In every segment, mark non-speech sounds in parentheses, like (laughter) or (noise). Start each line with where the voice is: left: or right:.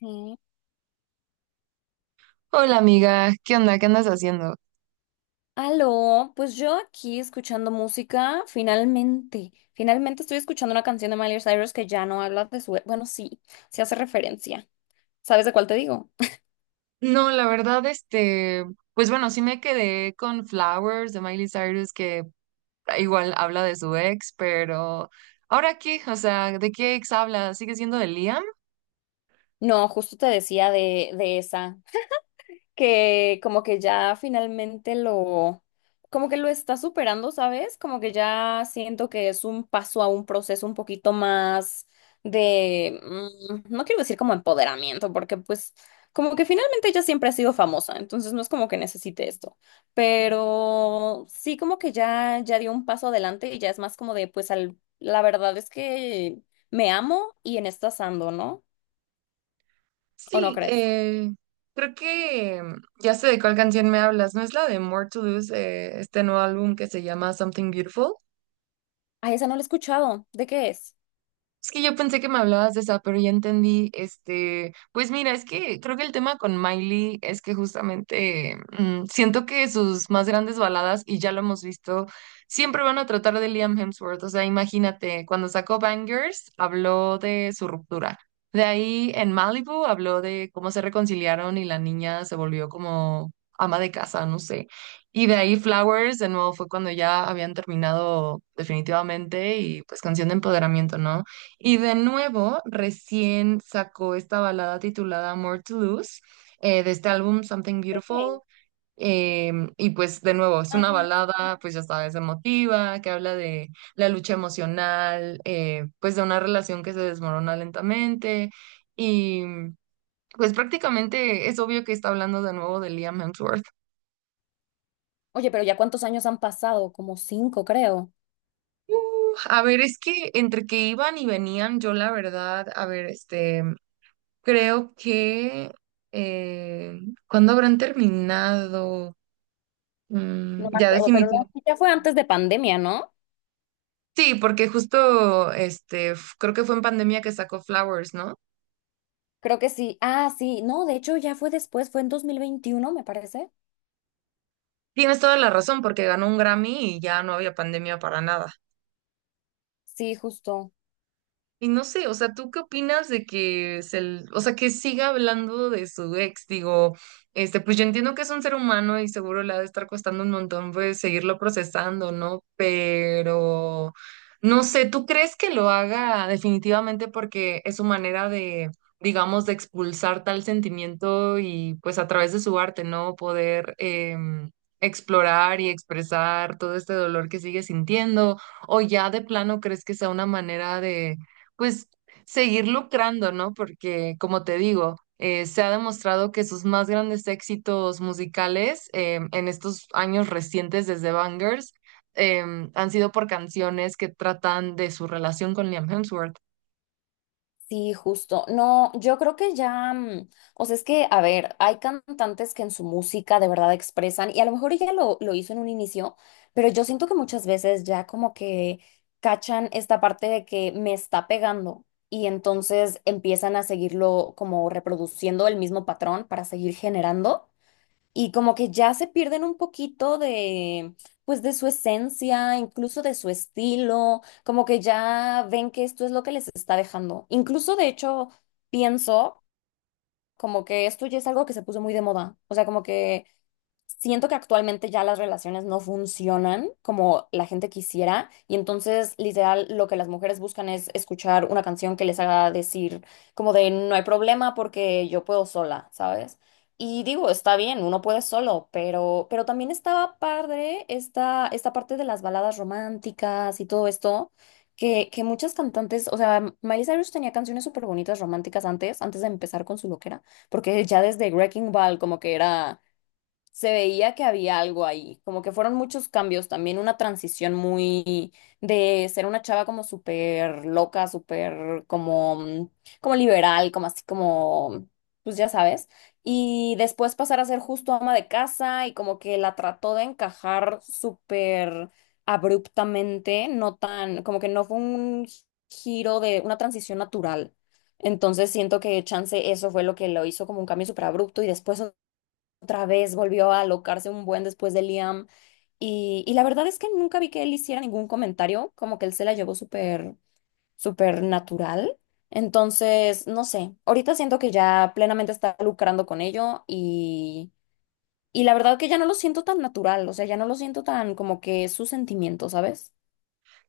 left: Sí.
right: Hola amiga, ¿qué onda? ¿Qué andas haciendo?
left: Aló, pues yo aquí escuchando música, finalmente, finalmente estoy escuchando una canción de Miley Cyrus que ya no habla de su, sí, sí hace referencia. ¿Sabes de cuál te digo? (laughs)
right: No, la verdad, pues bueno, sí me quedé con Flowers de Miley Cyrus, que igual habla de su ex, pero ¿ahora qué? O sea, ¿de qué ex habla? ¿Sigue siendo de Liam?
left: No, justo te decía de esa. Que como que ya finalmente lo, como que lo está superando, ¿sabes? Como que ya siento que es un paso a un proceso un poquito más de, no quiero decir como empoderamiento, porque pues como que finalmente ella siempre ha sido famosa, entonces no es como que necesite esto, pero sí como que ya dio un paso adelante y ya es más como de, pues la verdad es que me amo y en estas ando, ¿no? ¿O no
right: Sí,
left: crees?
right: creo que ya sé de cuál canción me hablas, ¿no es la de More to Lose, este nuevo álbum que se llama Something Beautiful?
left: Ay, esa no la he escuchado. ¿De qué es?
right: Es que yo pensé que me hablabas de esa, pero ya entendí, pues mira, es que creo que el tema con Miley es que justamente siento que sus más grandes baladas, y ya lo hemos visto, siempre van a tratar de Liam Hemsworth. O sea, imagínate, cuando sacó Bangers, habló de su ruptura. De ahí en Malibu habló de cómo se reconciliaron y la niña se volvió como ama de casa, no sé. Y de ahí Flowers, de nuevo, fue cuando ya habían terminado definitivamente y pues canción de empoderamiento, ¿no? Y de nuevo, recién sacó esta balada titulada More to Lose, de este álbum Something Beautiful. eh, y pues de nuevo, es una
left: Ok.
right: balada, pues ya sabes, emotiva, que habla de la lucha emocional, pues de una relación que se desmorona lentamente. Y pues prácticamente es obvio que está hablando de nuevo de Liam Hemsworth.
left: Oye, pero ya cuántos años han pasado, como cinco, creo.
right: A ver, es que entre que iban y venían, yo la verdad, a ver, este. Creo que eh, ¿cuándo habrán terminado?
left: No
right: Mm,
left: me
right: ya
left: acuerdo, pero no,
right: definitivamente.
left: sí, ya fue antes de pandemia, ¿no?
right: Sí, porque justo este, creo que fue en pandemia que sacó Flowers, ¿no?
left: Creo que sí. Ah, sí, no, de hecho ya fue después, fue en 2021, me parece.
right: Tienes toda la razón, porque ganó un Grammy y ya no había pandemia para nada.
left: Sí, justo.
right: Y no sé, o sea, ¿tú qué opinas de que se, o sea, que siga hablando de su ex? Digo, pues yo entiendo que es un ser humano y seguro le ha de estar costando un montón, pues, seguirlo procesando, ¿no? Pero, no sé, ¿tú crees que lo haga definitivamente porque es su manera de, digamos, de expulsar tal sentimiento y, pues, a través de su arte, ¿no? Poder explorar y expresar todo este dolor que sigue sintiendo? ¿O ya de plano crees que sea una manera de pues seguir lucrando, ¿no? Porque, como te digo, se ha demostrado que sus más grandes éxitos musicales en estos años recientes desde Bangers eh, han sido por canciones que tratan de su relación con Liam Hemsworth.
left: Sí, justo. No, yo creo que ya, o sea, es que, a ver, hay cantantes que en su música de verdad expresan, y a lo mejor ella lo hizo en un inicio, pero yo siento que muchas veces ya como que cachan esta parte de que me está pegando y entonces empiezan a seguirlo como reproduciendo el mismo patrón para seguir generando y como que ya se pierden un poquito de, pues de su esencia, incluso de su estilo, como que ya ven que esto es lo que les está dejando. Incluso de hecho pienso como que esto ya es algo que se puso muy de moda, o sea, como que siento que actualmente ya las relaciones no funcionan como la gente quisiera y entonces literal lo que las mujeres buscan es escuchar una canción que les haga decir como de no hay problema porque yo puedo sola, ¿sabes? Y digo, está bien, uno puede solo, pero también estaba padre esta parte de las baladas románticas y todo esto, que muchas cantantes, o sea, Miley Cyrus tenía canciones súper bonitas románticas antes, antes de empezar con su loquera, porque ya desde Wrecking Ball como que era, se veía que había algo ahí, como que fueron muchos cambios, también una transición muy de ser una chava como súper loca, súper como, como liberal, como así como, pues ya sabes, y después pasar a ser justo ama de casa y como que la trató de encajar súper abruptamente, no tan, como que no fue un giro de una transición natural. Entonces siento que chance eso fue lo que lo hizo como un cambio súper abrupto y después otra vez volvió a alocarse un buen después de Liam. Y la verdad es que nunca vi que él hiciera ningún comentario, como que él se la llevó súper, súper natural. Entonces, no sé, ahorita siento que ya plenamente está lucrando con ello y la verdad que ya no lo siento tan natural, o sea, ya no lo siento tan como que es su sentimiento, ¿sabes?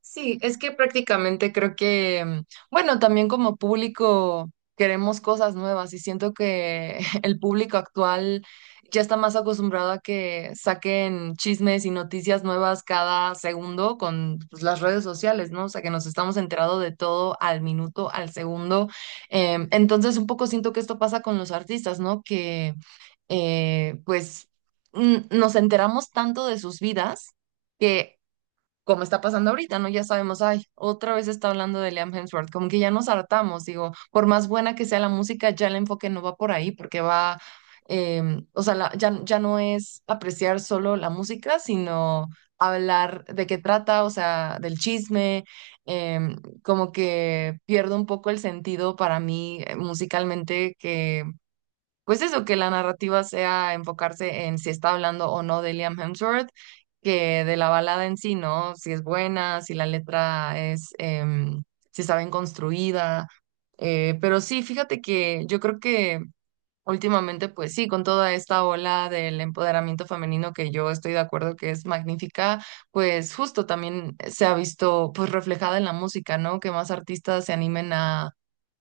right: Sí, es que prácticamente creo que, bueno, también como público queremos cosas nuevas y siento que (laughs) el público actual ya está más acostumbrado a que saquen chismes y noticias nuevas cada segundo con pues, las redes sociales, ¿no? O sea, que nos estamos enterando de todo al minuto, al segundo. Entonces, un poco siento que esto pasa con los artistas, ¿no? Que pues nos enteramos tanto de sus vidas. Que como está pasando ahorita, ¿no? Ya sabemos, ay, otra vez está hablando de Liam Hemsworth, como que ya nos hartamos, digo, por más buena que sea la música, ya el enfoque no va por ahí, porque va, o sea, ya no es apreciar solo la música, sino hablar de qué trata, o sea, del chisme, em, como que pierdo un poco el sentido para mí musicalmente que pues eso, que la narrativa sea enfocarse en si está hablando o no de Liam Hemsworth, que de la balada en sí, ¿no? Si es buena, si la letra es, si está bien construida. Pero sí, fíjate que yo creo que últimamente, pues sí, con toda esta ola del empoderamiento femenino que yo estoy de acuerdo que es magnífica, pues justo también se ha visto pues reflejada en la música, ¿no? Que más artistas se animen a.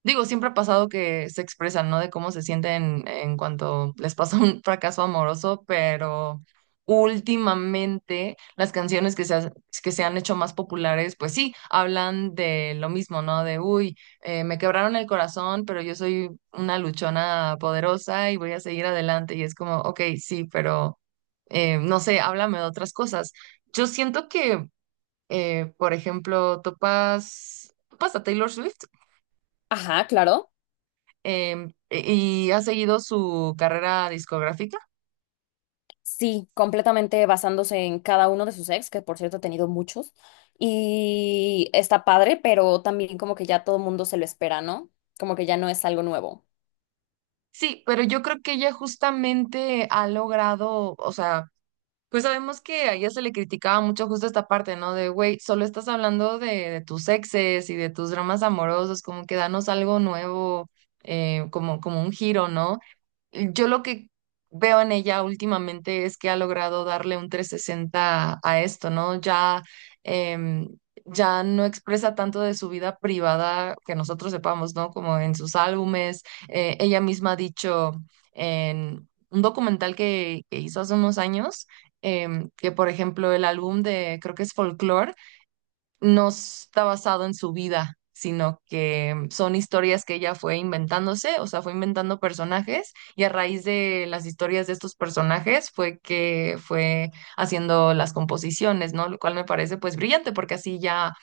right: Digo, siempre ha pasado que se expresan, ¿no? De cómo se sienten en cuanto les pasa un (laughs) fracaso amoroso, pero últimamente las canciones que se, que se han hecho más populares, pues sí, hablan de lo mismo, ¿no? De, uy, me quebraron el corazón, pero yo soy una luchona poderosa y voy a seguir adelante. Y es como, ok, sí, pero no sé, háblame de otras cosas. Yo siento que, por ejemplo, topas a Taylor Swift
left: Ajá, claro.
right: y ha seguido su carrera discográfica.
left: Sí, completamente basándose en cada uno de sus ex, que por cierto ha tenido muchos. Y está padre, pero también como que ya todo el mundo se lo espera, ¿no? Como que ya no es algo nuevo.
right: Sí, pero yo creo que ella justamente ha logrado, o sea, pues sabemos que a ella se le criticaba mucho justo esta parte, ¿no? De, güey, solo estás hablando de tus exes y de tus dramas amorosos, como que danos algo nuevo, como un giro, ¿no? Yo lo que veo en ella últimamente es que ha logrado darle un 360 a esto, ¿no? Ya, em, ya no expresa tanto de su vida privada que nosotros sepamos, ¿no? Como en sus álbumes. Ella misma ha dicho en un documental que hizo hace unos años, que por ejemplo el álbum de, creo que es Folklore, no está basado en su vida, sino que son historias que ella fue inventándose, o sea, fue inventando personajes y a raíz de las historias de estos personajes fue que fue haciendo las composiciones, ¿no? Lo cual me parece pues brillante porque así ya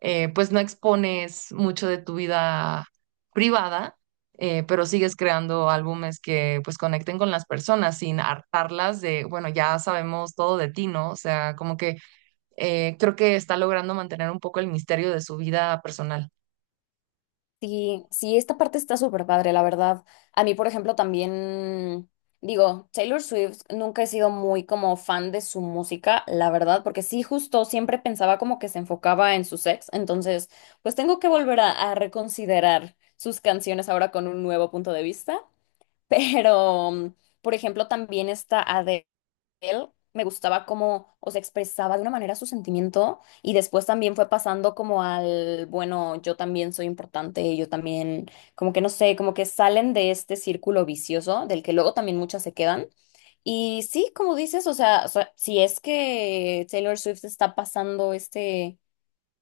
right: pues no expones mucho de tu vida privada. Pero sigues creando álbumes que pues conecten con las personas sin hartarlas de, bueno, ya sabemos todo de ti, ¿no? O sea, como que creo que está logrando mantener un poco el misterio de su vida personal.
left: Sí, sí, esta parte está súper padre, la verdad. A mí, por ejemplo, también digo, Taylor Swift nunca he sido muy como fan de su música, la verdad, porque sí, justo siempre pensaba como que se enfocaba en sus ex. Entonces, pues tengo que volver a reconsiderar sus canciones ahora con un nuevo punto de vista. Pero, por ejemplo, también esta Adele, me gustaba cómo, o sea, expresaba de una manera su sentimiento y después también fue pasando como al, bueno, yo también soy importante, yo también, como que no sé, como que salen de este círculo vicioso del que luego también muchas se quedan. Y sí, como dices, o sea, si es que Taylor Swift está pasando este,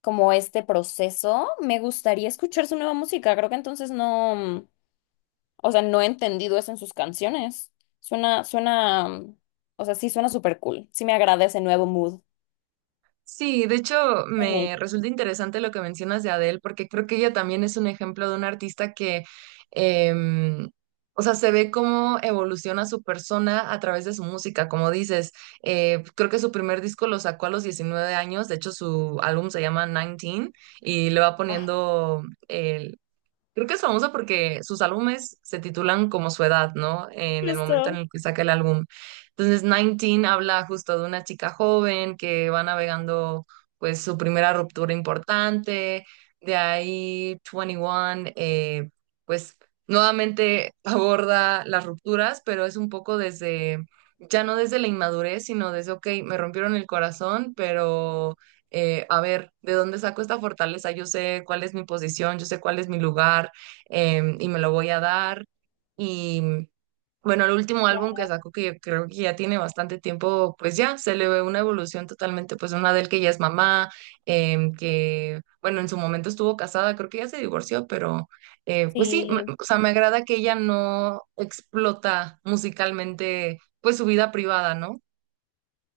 left: como este proceso, me gustaría escuchar su nueva música. Creo que entonces no. O sea, no he entendido eso en sus canciones. Suena, suena, o sea, sí suena súper cool. Sí me agrada ese nuevo mood
right: Sí, de hecho
left: en
right: me
left: ella.
right: resulta interesante lo que mencionas de Adele, porque creo que ella también es un ejemplo de una artista que, em, o sea, se ve cómo evoluciona su persona a través de su música, como dices. Creo que su primer disco lo sacó a los 19 años, de hecho su álbum se llama 19, y le va
left: Ah,
right: poniendo. Creo que es famosa porque sus álbumes se titulan como su edad, ¿no? En el momento en
left: justo.
right: el que saca el álbum. Entonces, 19 habla justo de una chica joven que va navegando pues su primera ruptura importante. De ahí, 21, pues nuevamente (laughs) aborda las rupturas, pero es un poco desde, ya no desde la inmadurez, sino desde, ok, me rompieron el corazón, pero a ver, ¿de dónde saco esta fortaleza? Yo sé cuál es mi posición, yo sé cuál es mi lugar, y me lo voy a dar. Y bueno, el último álbum
left: Claro.
right: que sacó, que yo creo que ya tiene bastante tiempo, pues ya se le ve una evolución totalmente, pues una del que ya es mamá, que bueno, en su momento estuvo casada, creo que ya se divorció, pero pues sí,
left: Sí.
right: o sea, me agrada que ella no explota musicalmente, pues su vida privada, ¿no?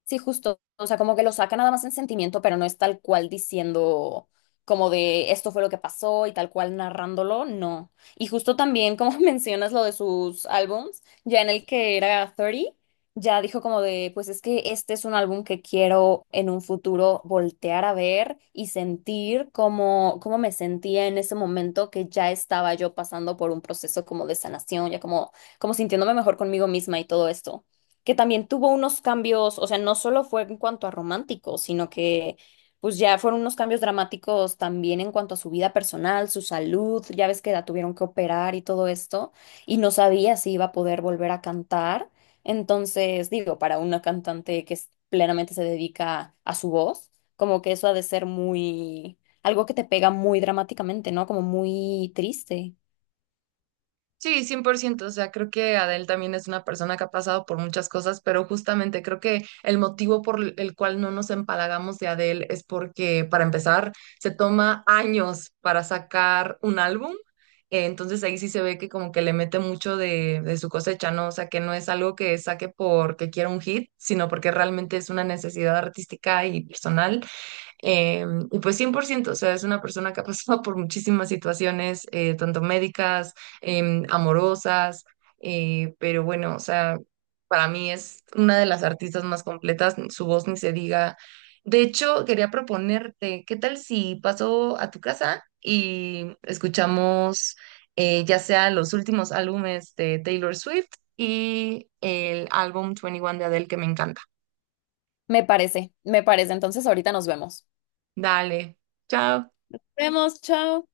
left: Sí, justo. O sea, como que lo saca nada más en sentimiento, pero no es tal cual diciendo como de esto fue lo que pasó y tal cual narrándolo, no. Y justo también, como (laughs) mencionas lo de sus álbums, ya en el que era 30, ya dijo como de, pues es que este es un álbum que quiero en un futuro voltear a ver y sentir como, cómo me sentía en ese momento que ya estaba yo pasando por un proceso como de sanación, ya como, como sintiéndome mejor conmigo misma y todo esto, que también tuvo unos cambios, o sea, no solo fue en cuanto a romántico, sino que pues ya fueron unos cambios dramáticos también en cuanto a su vida personal, su salud, ya ves que la tuvieron que operar y todo esto, y no sabía si iba a poder volver a cantar. Entonces, digo, para una cantante que plenamente se dedica a su voz, como que eso ha de ser muy, algo que te pega muy dramáticamente, ¿no? Como muy triste.
right: Sí, 100%. O sea, creo que Adele también es una persona que ha pasado por muchas cosas, pero justamente creo que el motivo por el cual no nos empalagamos de Adele es porque, para empezar, se toma años para sacar un álbum, entonces ahí sí se ve que como que le mete mucho de su cosecha, ¿no? O sea, que no es algo que saque porque quiera un hit, sino porque realmente es una necesidad artística y personal, eh, y pues 100%, o sea, es una persona que ha pasado (laughs) por muchísimas situaciones, tanto médicas, amorosas, pero bueno, o sea, para mí es una de las artistas más completas, su voz ni se diga. De hecho, quería proponerte, ¿qué tal si paso a tu casa y escuchamos, ya sea los últimos álbumes de Taylor Swift y el álbum 21 de Adele que me encanta?
left: Me parece, me parece. Entonces, ahorita nos vemos.
right: Dale, chao.
left: Vemos, chao.